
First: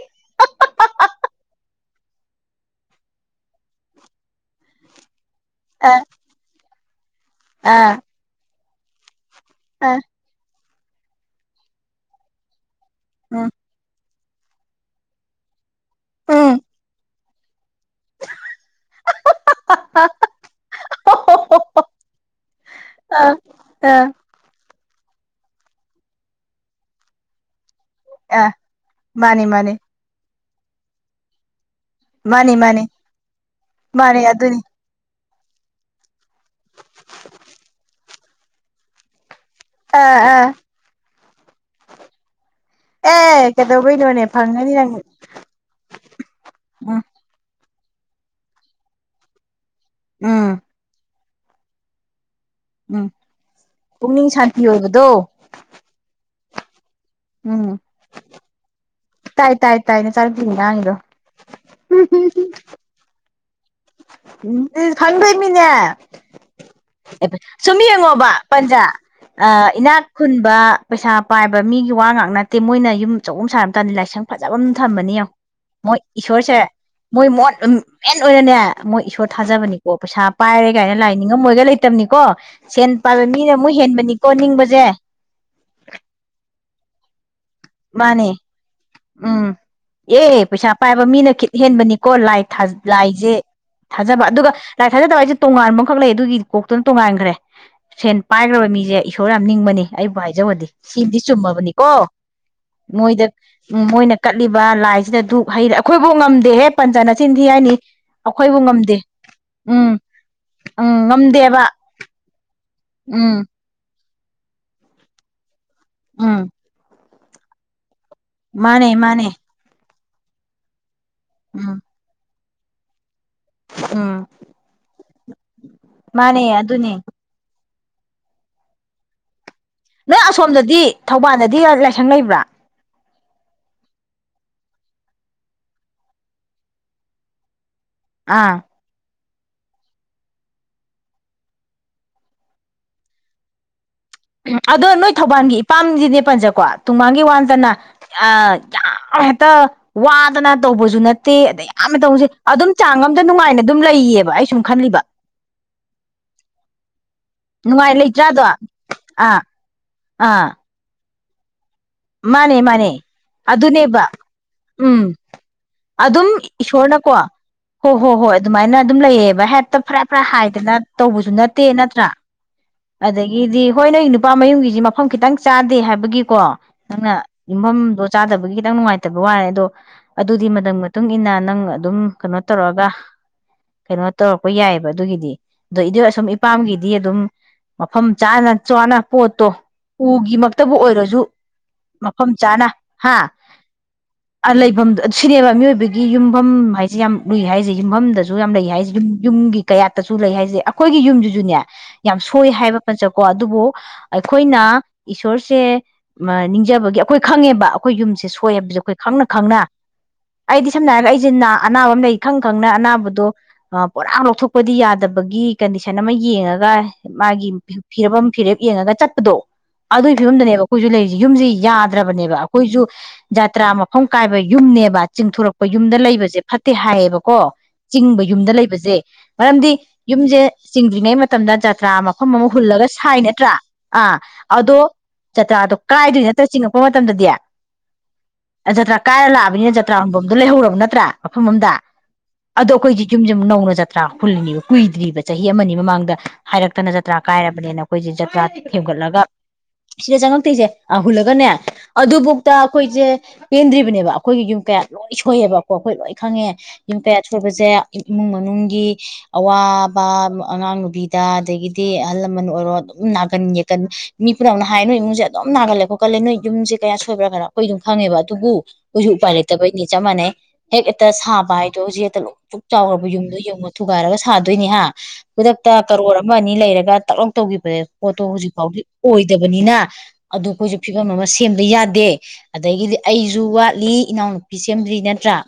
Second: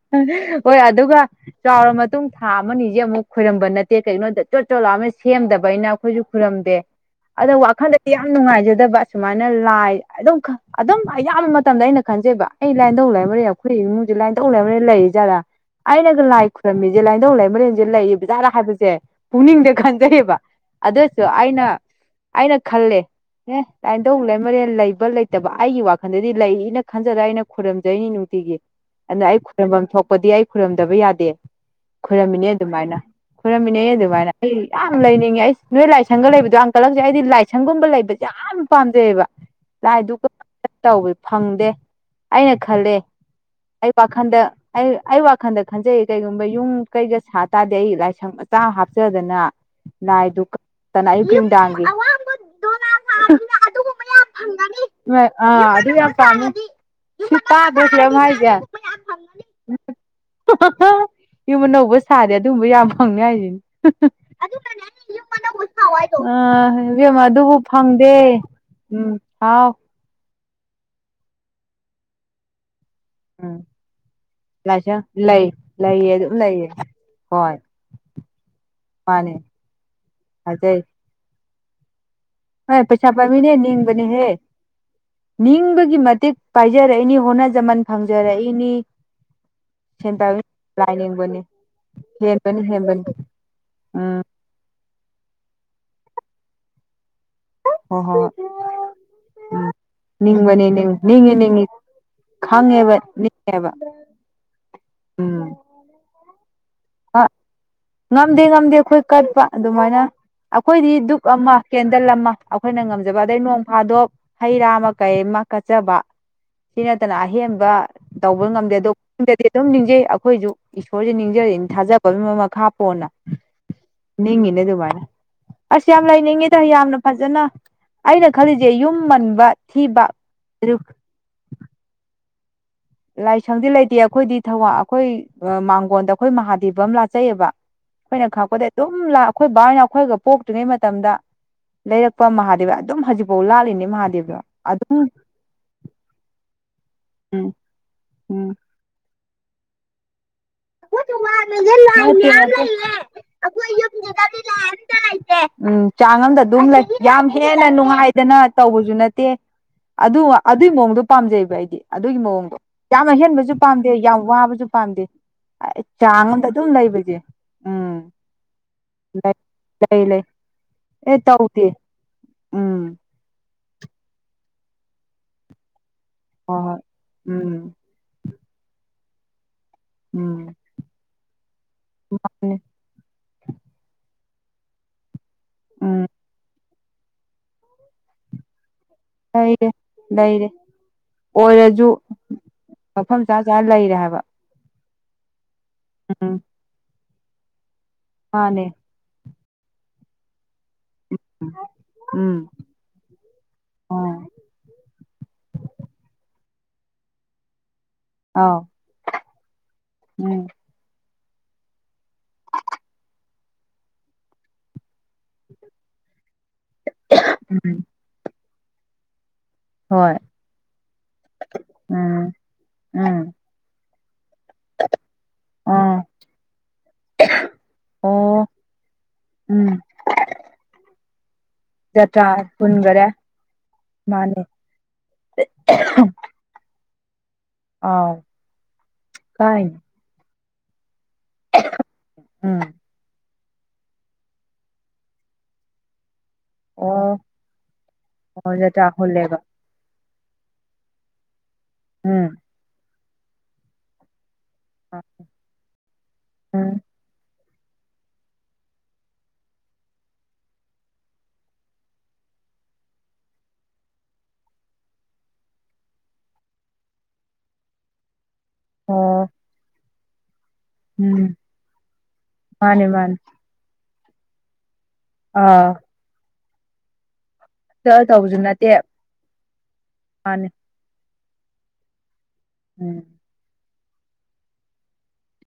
ꯍꯣꯏ ꯑꯗꯨꯒ ꯆꯥꯎꯔ ꯃꯇꯨꯡ ꯊꯥ ꯑꯃꯅꯤꯁꯦ ꯑꯃꯨꯛ ꯈꯣꯏꯔꯝꯕ ꯅꯠꯇꯦ ꯀꯩꯒꯤꯅꯣꯗ ꯆꯣꯠ ꯆꯣꯠ ꯂꯥꯎ ꯑꯃ ꯁꯦꯝꯗꯕ ꯗꯕꯅꯤꯅ ꯑꯥ ꯑꯩꯈꯣꯏꯁꯨ ꯈꯨꯔꯝꯗꯦ ꯑꯗꯣ ꯑꯥ ꯋꯥꯈꯜꯗꯗꯤ ꯌꯥꯝ ꯅꯨꯡꯉꯥꯏꯖꯗꯕ ꯁꯨꯃꯥꯏꯅ ꯂꯥꯏ ꯑꯥ ꯑꯗꯨꯝꯈ ꯑꯗꯨꯝ ꯑꯌꯥꯝꯕ ꯃꯇꯝꯗ ꯑꯩꯅ ꯈꯟꯖꯩꯕ ꯑꯩ ꯂꯥꯏꯟꯗꯧ ꯂꯥꯏꯃꯥꯔꯦꯟ ꯎꯝ ꯑꯩꯈꯣꯏ ꯏꯃꯨꯡꯁꯦ ꯂꯥꯏꯟꯘꯧ ꯂꯩꯃꯦꯟ ꯂꯩꯔꯤ ꯖꯥꯔꯥ ꯑꯩꯅꯒ ꯂꯥꯏ ꯎꯝ ꯈꯨꯔꯝꯃꯤꯁꯦ ꯂꯥꯏꯟꯘꯧ ꯂꯩꯃꯔꯦꯟꯁꯦ ꯂꯩꯔꯤꯕ ꯖꯥꯠꯂꯥ ꯍꯥꯏꯕꯁꯦ ꯄꯨꯛꯅꯤꯡꯗ ꯈꯟꯖꯩꯌꯦꯕ ꯑꯗꯨꯁꯨ ꯑꯩꯅ ꯑꯩꯅ ꯈꯜꯂꯦ ꯑꯥ ꯑꯦ ꯑꯥ ꯂꯥꯏꯅꯗꯧ ꯂꯩꯃꯔꯦꯟ ꯂꯩꯕ ꯂꯩ ꯂꯩꯇꯕ ꯑꯩꯒꯤ ꯋꯥꯈꯟꯗꯗꯤ ꯂꯩꯅ ꯈꯟꯖꯗ ꯑꯩꯅ ꯈꯨꯣꯏꯔꯨꯝꯖꯩꯅꯤ ꯑꯥ ꯇꯤꯒꯤ ꯑꯗꯨꯅ ꯑꯩ ꯃꯥꯅꯤ ꯃꯥꯅꯤ ꯈꯣꯏꯔꯨꯝꯐꯝ ꯊꯣꯛꯄꯗꯤ ꯑꯩ ꯈꯨꯔꯝꯗꯕ ꯌꯥꯗꯦ ꯈꯣꯏꯔꯝꯃꯤꯅꯦ ꯃꯥꯅꯤ ꯃꯥꯅꯤ ꯑꯗꯨꯃꯥꯏꯅ ꯈꯔꯝꯃꯤꯅꯦ ꯃꯥꯅꯤ ꯑꯗꯨꯃꯥꯏꯅ ꯑꯗꯨꯅꯤ ꯑꯩ ꯌꯥꯝ ꯂꯩꯅꯤꯡꯉꯦ ꯑꯩ ꯅꯣꯏ ꯂꯥꯏꯁꯪꯒ ꯂꯩꯕꯗꯣ ꯌꯥꯝꯟ ꯀꯠꯂꯛꯁꯦ ꯑꯩꯗꯤ ꯂꯥꯏꯁꯪꯒꯨꯝꯕ ꯂꯩꯕꯁꯦ ꯌꯥꯝ ꯌꯥꯝ ꯄꯥꯝꯖꯩꯌꯦꯕ ꯑꯥ ꯂꯥꯏꯗꯨꯛ ꯑꯥ [unintelligible] ꯇꯧꯕ ꯐꯪꯗꯦ ꯑꯩꯅ ꯈꯜꯂꯦ ꯑꯦ ꯑꯩ ꯀꯩꯗꯧꯕꯩꯅꯣꯅꯦ ꯋꯥꯈꯟꯗ ꯐꯪꯉꯅꯤ ꯑꯩ ꯅꯪ ꯑ ꯋꯥꯈꯟꯗ ꯈꯟꯖꯩꯌꯦ ꯀꯩꯒꯨꯝꯕ ꯌꯨꯝ ꯎꯝ ꯀꯩꯒ ꯁꯥ ꯇꯥꯔꯗꯤ ꯑꯩ ꯂꯥꯏꯁꯪ ꯃꯆꯥ ꯍꯥꯞꯆꯗꯅ ꯂꯥꯏ ꯗꯨꯛ ꯎꯝ ꯀꯠꯇꯅ ꯑꯌꯨꯛꯀꯤ ꯅꯨꯡꯗꯥꯡꯒꯤ [unintelligible] ꯎꯝ ꯄꯨꯛꯅꯤꯡ ꯁꯥꯟꯄꯤ ꯑꯣꯏꯕꯗꯣ ꯑꯥ ꯑꯗꯨ ꯌꯥꯝ ꯄꯥꯝꯃꯤ [unintelligible] ꯁꯤ ꯎꯝ ꯇꯥꯗ꯭ꯔꫭ ꯁꯤꯗꯝ ꯍꯥꯏꯖꯦ ꯇꯥꯏ ꯇꯥꯏ ꯅꯆꯥꯅꯨꯄꯤ ꯉꯥꯡꯉꯤꯗꫭ ꯌꯨꯝ ꯑꯅꯧꯕ ꯁꯥꯔꯗꯤ ꯑꯗꯨꯝꯕ ꯌꯥꯝ ꯐꯪꯅꯤ ꯍꯥꯏꯖꯤꯅꯤ ꯎ ꯐꯪꯗꯣꯏ ꯃꯤꯅꯦ ꯑꯥ ꯏꯕꯦꯝꯃ ꯑꯗꯨꯕꯨ ꯁꯨꯝ ꯐꯪꯗꯦ ꯌꯦꯡꯉꯣꯕ ꯄꯟꯖꯥ ꯎꯝ ꯍꯥꯎ ꯏꯅꯥꯛ ꯈꯨꯟꯕ ꯄꯩꯁꯥ ꯄꯥꯏꯕ ꯃꯤꯒꯤ ꯋꯥ ꯉꯥꯛ ꯅꯠꯇꯦ ꯃꯣꯏꯅ ꯌꯨꯝ ꯑꯆꯧꯕ ꯎꯝ ꯁꯥꯔꯝ ꯇꯅꯤ ꯂꯥꯏꯁꯪ ꯐꯖꯕ ꯑꯃ ꯂꯥꯏꯁꯪ ꯊꯝꯕꯅꯤ ꯌꯦꯡꯉꯨ ꯂꯩ ꯃꯣꯏ ꯂꯩꯌꯦ ꯑꯗꯨꯝ ꯏꯁꯣꯔꯁꯦ ꯂꯩꯌꯦ ꯃꯣꯏ ꯃꫭꯠ ꯍꯣꯏ ꯃꯦꯟ ꯑꯣꯏꯅꯅꯦ ꯃꯣꯏ ꯏꯁꯣꯔ ꯃꯥꯅꯦ ꯊꯥꯖꯕꯅꯤꯀꯣ ꯄꯩꯁꯥ ꯄꯥꯏꯔꯦ ꯍꯥꯏꯖꯩ ꯀꯥꯏꯅ ꯂꯥꯏ ꯅꯤꯡꯉꯝꯃꯣꯏꯒ ꯂꯩꯇꯕꯅꯤꯀꯣ ꯍꯣꯏ ꯁꯦꯟ ꯄꯩꯁꯥ ꯄꯥꯏꯕ ꯃꯤꯅ ꯄꯥꯏꯕꯤꯅꯦ ꯑꯃꯨꯛ ꯍꯦꯟꯕꯅꯤꯀꯣ ꯅꯤꯡꯕꯅꯦꯍꯦ ꯅꯤꯡꯕꯁꯦ ꯅꯤꯡꯕꯒꯤ ꯃꯇꯤꯛ ꯄꯥꯏꯖꯔꯛꯏꯅꯤ ꯍꯣꯠꯅꯖꯃꯟ ꯃꯥꯅꯦ ꯐꯪꯖꯔꯛꯏꯅꯤ ꯎꯝ ꯁꯦꯟ ꯄꯥꯏꯕ ꯑꯦ ꯄꯩꯁꯥ ꯄꯥꯏꯕ ꯃꯤꯅ ꯂꯥꯏꯅꯤꯡꯕꯅꯤ ꯈꯤꯠ ꯍꯦꯟꯕꯅꯤꯀꯣ ꯂꯥꯏ ꯍꯦꯟꯕꯅꯤ ꯍꯦꯟꯕꯅꯤ ꯂꯥꯏꯁꯦ ꯎꯝ ꯊꯥꯖꯕ ꯑꯗꯨꯒ ꯂꯥꯏ ꯊꯥꯖꯗꯕ ꯍꯥꯏꯁꯦ ꯇꯣꯉꯥꯟꯕꯈꯛ ꯂꯩ ꯑꯗꯨꯒꯤ ꯀꯣꯛꯇꯅ ꯇꯣꯉꯥꯟꯈ꯭ꯔꯦ ꯍꯣꯏ ꯁꯦꯟ ꯍꯣꯏ ꯄꯥꯏꯈ꯭ꯔꯕ ꯃꯤꯁꯦ ꯏꯁꯣꯔ ꯌꯥꯝ ꯎꯝ ꯅꯤꯡꯕꯅꯤ ꯑꯩꯕꯨ ꯍꯥꯏꯖꯕꯗꯤ ꯅꯤꯡꯕꯅꯤ ꯅꯤꯡ ꯁꯤꯗꯤ ꯅꯤꯡꯉꯤ ꯅꯤꯡꯉꯤ ꯆꯨꯝꯃꯕꯅꯤꯀꯣ ꯈꯪꯉꯦꯕ ꯃꯣꯏꯗ ꯅꯤꯡꯉꯦꯕ ꯎꯝ ꯃꯣꯏꯅ ꯀꯠꯂꯤꯕ ꯂꯥꯏꯁꯤꯗ ꯗꯨꯛ ꯎꯝ ꯍꯩꯔ ꯑꯩꯈꯣꯏꯐꯥꯎ ꯉꯝꯗꯦꯍꯦ ꯄꯟꯆꯥꯟꯅ ꯑꯁꯤꯤꯟ ꯊ ꯍꯥꯏꯅꯤ ꯉꯝꯗꯦ ꯉꯝꯗꯦ ꯑꯩꯈꯣꯏ ꯀꯠꯄ ꯎꯝ ꯑꯗꯨꯃꯥꯏꯅ ꯑꯩꯈꯣꯏꯗꯤ ꯎꯝ ꯗꯨꯛ ꯑꯃ ꯉꯝꯗꯦꯕ ꯄꯦꯟꯗꯜ ꯑꯃ ꯑꯩꯈꯣꯏꯅ ꯉꯝꯖꯕ ꯑꯗꯩ ꯎꯝ ꯅꯣꯡ ꯐꯥꯗꯣꯛ ꯍꯩ ꯔꯥ ꯑꯃ ꯀꯩ ꯑꯃ ꯀꯠꯆꯕ ꯎꯝ ꯁꯤ ꯅꯠꯇꯅ ꯑꯍꯦꯟꯕ ꯇꯧꯕ ꯉꯝꯗꯦ ꯑꯗꯣ ꯃꯥꯅꯦ ꯃꯥꯅꯦ ꯄꯨꯛꯅꯤꯡꯗꯥꯗꯤ ꯑꯗꯨꯝ ꯅꯤꯡꯖꯩ ꯑꯩꯈꯣꯏꯖꯨ ꯏꯁꯣꯔ ꯅꯤꯡ ꯖꯔꯤꯅꯤ ꯎꯝ ꯊꯥꯖꯕꯒꯤ ꯃꯈꯥ ꯄꯣꯟꯅ ꯎꯝ ꯅꯤꯡꯉꯤꯅꯦ ꯑꯗꯨꯃꯥꯏꯅ ꯑꯁ ꯌꯥꯝ ꯃꯥꯅꯦ ꯂꯩꯅꯤꯡꯉꯤꯗ ꯑꯗꯨꯅꯦ ꯌꯥꯝꯅ ꯐꯖꯅ ꯑꯩꯅ ꯈꯜꯂꯤꯁꯦ ꯌꯨꯝ ꯃꯟꯕ ꯊꯤꯕ ꯅꯣꯏ ꯑꯗꯨ ꯑꯁꯣꯝꯗꯗꯤ ꯊꯧꯕꯥꯜꯗꯗꯤ ꯂꯥꯏꯁꯪ ꯂꯩꯕ꯭ꯔꯥ ꯂꯥꯏꯁꯪꯗꯤ ꯂꯩꯇꯦ ꯑꯩꯈꯣꯏꯗꯤ ꯊꯧꯋꯥꯜ ꯑꯩꯈꯣꯏ ꯃꯥꯡꯒꯣꯟꯗ ꯑꯩꯈꯣꯏ ꯃꯍꯥꯗꯦꯕ ꯑꯃ ꯂꯥꯠꯆꯩꯌꯦꯕ ꯑꯩꯈꯣꯏꯅ ꯑꯥ ꯈꯥꯛꯄꯗꯩ ꯑꯗꯨꯝ ꯑꯩꯈꯣꯏ ꯕꯥꯅ ꯑꯩꯈꯣꯏꯒ ꯄꯣꯛꯇ꯭ꯔꯤꯉꯩ ꯃꯇꯝꯗ ꯂꯩꯔꯛꯄ ꯃꯍꯥꯗꯦꯕ ꯑꯗꯨꯝ ꯍꯧꯖꯤꯛꯐꯥꯎ ꯂꯥꯠꯂꯤꯅꯦ ꯃꯍꯥꯗꯦꯕ ꯑꯗꯣ ꯅꯣꯏ ꯊꯧꯕꯥꯜꯒꯤ ꯏꯄꯥꯝꯁꯤꯅꯦ ꯄꯟꯖꯀꯣ ꯇꯨꯡꯃꯥꯡꯒꯤ ꯋꯥ ꯎꯝ ꯅꯠꯇꯥꯅꯥ ꯎꯝ ꯑꯥ ꯌꯥꯝ ꯍꯦꯛꯇꯥ ꯋꯥꯗꯅ ꯇꯧꯕꯁꯨ ꯅꯠꯇꯦ ꯑꯗꯥ ꯌꯥꯝꯅ ꯇꯧꯕꯁꯦ ꯑꯗꯨꯝ ꯆꯥꯡ ꯑꯝꯇ ꯅꯨꯡꯉꯥꯏꯅ ꯑꯩꯈꯣꯏ ꯑꯗꯨꯝ ꯂꯩꯌꯦꯕ ꯌꯨꯝꯁꯤꯗꯗꯤ ꯑꯩ ꯁꯨꯝ ꯂꯥꯏ ꯑꯝꯇ ꯈꯜꯂꯤꯕ ꯂꯩꯇꯦ ꯎꯝ ꯆꯥꯡ ꯑꯝꯗ ꯑꯗꯨꯝ ꯌꯥꯝ ꯍꯦꯟꯅ ꯅꯨꯡꯉꯥꯏ ꯅꯨꯡꯉꯥꯏꯗꯅ ꯂꯩꯇ꯭ꯔꯥꯗꯣ ꯇꯧꯕꯁꯨ ꯅꯠꯇꯦ ꯑꯥ ꯑꯗꯨ ꯑꯥ ꯑꯗꯨꯒꯤ ꯃꯑꯣꯡꯗꯣ ꯄꯥꯝꯖꯩꯕ ꯑꯩꯗꯤ ꯑꯗꯨꯒꯤ ꯃꯑꯣꯡꯗꯣ ꯃꯥꯅꯦ ꯃꯥꯅꯦ ꯌꯥꯝ ꯑꯍꯦꯟꯕꯁꯨ ꯄꯥꯝꯗꯦ ꯑꯗꯨꯅꯦꯕ ꯌꯥꯝ ꯋꯥꯕꯁꯨ ꯄꯥꯝꯗꯦ ꯎꯝ ꯆꯥꯡ ꯑꯃꯗꯥ ꯑꯗꯨꯝ ꯂꯩꯕꯁꯦ ꯍꯣꯏ ꯍꯣ ꯎꯝ ꯍꯣꯏ ꯑꯗꯨꯃꯥꯏꯅ ꯑꯗꯨꯝ ꯂꯩ ꯂꯩꯌꯦꯕ ꯍꯦꯛꯇ ꯐꯔꯥ ꯂꯩ ꯐꯔ ꯂꯩ ꯍꯥꯏꯗꯅ ꯑꯦ ꯇꯧꯕꯁꯨ ꯅꯠꯇꯦ ꯇꯧꯗꯦ ꯅꯠꯇ꯭ꯔꯥ ꯎꯝ [inaudible] ꯑꯗꯒꯤꯗꯤ ꯍꯣꯏ ꯅꯣꯏ ꯅꯨꯄꯥ ꯃꯌꯨꯝꯒꯤꯁꯤ ꯃꯐꯝ ꯈꯤꯇꯪ ꯆꯥꯗꯦ ꯍꯥꯏꯕꯒꯤꯀꯣ ꯍꯣꯏ ꯍꯣꯏ ꯅꯪꯅ ꯎꯝ ꯌꯨꯝꯐꯝ ꯗꯣ ꯆꯥꯗꯕꯒꯤ ꯈꯤꯇꯪ ꯅꯨꯡꯉꯥꯏꯇꯕ ꯋꯥꯅꯦ ꯑꯗꯣ ꯑꯗꯨꯗꯤ ꯎꯝ ꯃꯇꯝ ꯃꯇꯨꯡ ꯏꯟꯅ ꯅꯪ ꯑꯗꯨꯝ ꯀꯩꯅꯣ ꯃꯥꯅꯦ ꯇꯧꯔꯑꯒ ꯀꯩꯅꯣ ꯇꯧꯔꯛꯄ ꯌꯥꯏꯌꯦꯕ ꯑꯗꯨꯒꯤꯗꯤ ꯑꯗꯣ ꯏꯗꯤ ꯎꯝ ꯑꯁꯨꯝ ꯏꯄꯥꯝꯒꯤꯗꯤ ꯑꯗꯨꯝ ꯃꯐꯝ ꯆꯥꯅ ꯆꯥꯅ ꯄꯣꯠꯇꯣ ꯎꯒꯤ ꯃꯛꯇꯕꯨ ꯑꯣꯏꯔꯁꯨ ꯑꯣꯏꯔꯥꯖꯨ ꯃꯐꯝ ꯆꯥꯅ ꯍꯥꯥ ꯍꯥꯏꯕ ꯂꯩꯐꯝꯗꯣ ꯁꯤꯅꯦꯕ ꯃꯤꯑꯣꯏꯕꯒꯤ ꯎꯝ ꯌꯨꯝꯐꯝ ꯍꯥꯏꯁꯦ ꯌꯥꯝ ꯂꯨꯏ ꯍꯥꯏꯁꯦ ꯌꯨꯝꯐꯝ ꯌꯥꯝ ꯃꯥꯅꯦ ꯂꯩ ꯍꯥꯏꯖꯦ ꯌꯨꯝ ꯌꯨꯝꯒꯤ ꯀꯌꯥꯠꯇꯁꯨ ꯂꯩ ꯍꯥꯏꯁꯦ ꯑꯩꯈꯣꯏꯒꯤ ꯎꯝ ꯌꯨꯝꯁꯤꯁꯨꯅꯦ ꯌꯥꯝ ꯎꯝ ꯁꯣꯏ ꯍꯥꯏꯕ ꯄꯥꯆꯥꯀꯣ ꯑꯗꯨꯕꯨ ꯑꯥꯎ ꯑꯩꯈꯣꯏꯅ ꯏꯁꯣꯔꯁꯦ ꯅꯤꯡꯖꯕꯒꯤ ꯑꯩꯈꯣꯏ ꯈꯪꯉꯦꯕ ꯑꯩꯈꯣꯏ ꯌꯨꯝꯁꯦ ꯁꯣꯏ ꯍꯥꯏꯕꯁꯦ ꯑꯈꯣꯏ ꯈꯪꯅ ꯈꯪꯅ [unintelligible] ꯑꯩꯗꯤ ꯁꯝꯅꯥ ꯍꯥꯏꯔꯒ ꯑꯩꯁꯦ ꯑꯅꯥꯕ ꯑꯃ ꯂꯩ ꯈꯪ ꯈꯪꯅ ꯑꯅꯥꯕꯗꯣ ꯄꯨꯔꯥ ꯂꯧꯊꯣꯛ ꯄꯗꯤ ꯌꯥꯗꯕꯒꯤ ꯀꯟꯗꯤꯁꯟ ꯑꯃꯥ ꯌꯦꯡꯉꯒꯥ ꯃꯥꯒꯤ ꯎꯝ ꯐꯤꯔꯞ ꯑꯃ ꯐꯤꯔꯦꯞ ꯌꯦꯡꯉꯒ ꯆꯠꯄꯗꯣ ꯑꯗꯨꯒꯤ ꯍꯣꯏ ꯐꯤꯕꯝꯗꯅꯦꯕ ꯑꯩꯈꯣꯏꯁꯨ ꯂꯩꯔꯤꯁꯦ ꯌꯨꯝꯒꯤ ꯎꯝ ꯌꯥꯗ꯭ꯔꯕꯅꯦꯕ ꯑꯩꯈꯣꯏꯁꯨ ꯎꯝ ꯖꯇ꯭ꯔꯥ ꯐꯣꯡ ꯀꯥꯏꯕ ꯌꯨꯝꯅꯦꯕ ꯆꯤꯡꯊꯣꯔꯛꯄ ꯑꯥ ꯌꯨꯝꯗ ꯂꯩꯕꯁꯦ ꯐꯠꯇꯦ ꯍꯥꯏꯌꯦꯕꯀꯣ ꯆꯤꯡꯕ ꯑꯣ ꯌꯨꯝꯗ ꯂꯩꯕꯁꯦ ꯃꯔꯝꯗꯤ ꯎꯝ ꯌꯨꯝꯁꯦ ꯆꯤꯡꯗ꯭ꯔꯤꯉꯩ ꯃꯇꯝꯗ ꯖꯇ꯭ꯔꯥ ꯃꯐꯝ ꯑꯃ ꯍꯨꯜꯂꯒ ꯁꯥꯏ ꯅꯠꯇ꯭ꯔꯥ ꯑꯥ ꯃꯥꯅꯦ ꯑꯗꯣ ꯖꯇ꯭ꯔꯥꯗꯣ ꯀꯥꯏꯗꯣꯏ ꯅꯠꯇ꯭ꯔ ꯆꯤꯡꯉꯛꯄ ꯃꯇꯝꯗꯗꯤ ꯑꯥꯎ ꯑꯗꯥ ꯖꯇ꯭ꯔꯥ ꯀꯥꯏꯔ ꯂꯥꯛꯑꯕꯅꯤꯅ ꯀꯥꯏꯅꯣ ꯇ꯭ꯔꯥꯍꯨꯟꯐꯝꯗꯣ ꯂꯩꯍꯧꯔꯕ ꯅꯠꯇ꯭ꯔꯥ ꯃꯐꯝ ꯑꯝꯗ ꯎꯝ ꯑꯗꯣ ꯑꯩꯈꯣꯏꯒꯤ ꯌꯨꯝꯁꯦ ꯑꯃꯨꯛ ꯅꯧꯅ ꯖꯇ꯭ꯔꯥ ꯍꯨꯜꯂꯤꯅꯤꯕ ꯀꯨꯏꯗ꯭ꯔꯤꯕ ꯆꯍꯤ ꯑꯃꯅꯤ ꯃꯃꯥꯡꯗ ꯍꯥꯏꯔꯛꯇꯅ ꯖꯇ꯭ꯔꯥ ꯑꯣ ꯀꯥꯏꯔꯕꯅꯦꯅ ꯑꯩꯈꯣꯏꯁꯦ ꯖꯇ꯭ꯔꯥ ꯑꯣ ꯍꯦꯟꯒꯠꯂꯒ ꯍꯨꯜꯂꯦꯕ ꯁꯤꯗ ꯆꯪꯉꯛꯇꯣꯏꯁꯦ ꯎꯝ ꯑꯗꯨꯕꯨꯛꯇꯥ ꯑꯩꯈꯣꯏꯁꯦ ꯄꯦꯟꯗ꯭ꯔꯤꯕꯅꯦꯕ ꯑꯈꯣꯏꯒꯤ ꯌꯨꯝꯁꯦ ꯀꯌꯥꯠ ꯂꯣꯏ ꯁꯣꯏꯌꯦꯕꯀꯣ ꯑꯩꯈꯣꯏ ꯂꯣꯏ ꯈꯪꯉꯦ ꯎꯝ ꯌꯨꯝ ꯀꯌꯥ ꯁꯣꯏꯕꯁꯦ ꯏꯃꯨꯡ ꯃꯅꯨꯡꯒꯤ ꯑꯋꯥꯕ ꯑꯉꯥꯡ ꯅꯨꯨꯕꯤꯗ ꯑꯗꯒꯤꯗꯤ ꯑꯍꯜ ꯂꯃꯟ ꯑꯣꯏꯔꯣ ꯑꯗꯨꯝ ꯅꯥꯒꯟ ꯌꯦꯛꯀꯟ ꯕꯥꯅꯦ ꯃꯤ ꯄꯨꯝꯅꯃꯛꯅ ꯍꯥꯏ ꯅꯣꯏ ꯏꯃꯨꯡ ꯑꯗꯨꯝꯅꯥꯒꯜ ꯀꯜꯂꯦ ꯅꯣꯏ ꯌꯨꯝꯁꯦ ꯀꯌꯥꯠ ꯁꯣꯏꯕ꯭ꯔꯥ ꯀꯩꯅꯣ ꯑꯩꯈꯣꯏ ꯌꯨꯝ ꯈꯪꯉꯦꯕ ꯑꯗꯨꯕꯨ ꯑꯩꯈꯣꯏꯁꯨ ꯑꯣ ꯎꯄꯥꯏ ꯂꯩꯇꯕꯩꯅꯤ ꯆꯞ ꯃꯥꯟꯅꯩ ꯍꯦꯛ ꯍꯦꯛꯇ ꯎꯝ ꯁꯥꯕ ꯍꯥꯏꯗꯣ ꯍꯧꯖꯤꯛ ꯍꯦꯛꯇ ꯂꯣꯏ ꯄꯨꯛ ꯃꯥꯅꯦ ꯆꯥꯎꯈꯔꯕ ꯃꯥꯅꯦ ꯌꯨꯝꯗꯣ ꯌꯦꯡꯉ ꯊꯨꯒꯥꯏꯔꯒ ꯁꯥꯗꯣꯏꯅꯤ ꯍꯥ ꯈꯨꯗꯛꯇ ꯑꯥ ꯀꯔꯣꯔ ꯑꯃ ꯑꯅꯤ ꯂꯩꯔꯒ ꯇꯧꯈꯤꯕꯁ ꯄꯣꯠꯇꯣ ꯇꯧꯕꯁꯨ ꯍꯧꯖꯤꯛ ꯅꯠꯇꯦ ꯐꯥꯎꯗꯤ ꯑꯣꯏꯗꯕꯅꯤꯅ ꯃꯥꯅꯦ ꯑꯗꯨ ꯑꯩꯈꯣꯏꯁ ꯐꯤꯕꯝ ꯑꯃ ꯁꯦꯝꯕ ꯌꯥꯗꯦ ꯑꯗꯒꯤꯗꯤ ꯎꯝ ꯑꯩꯁꯨ ꯋꯥꯠꯂꯤ ꯏꯅꯥꯎꯅꯨꯄꯤ ꯁꯦꯝꯗ꯭ꯔꯤ ꯅꯠꯇ꯭ꯔꯥ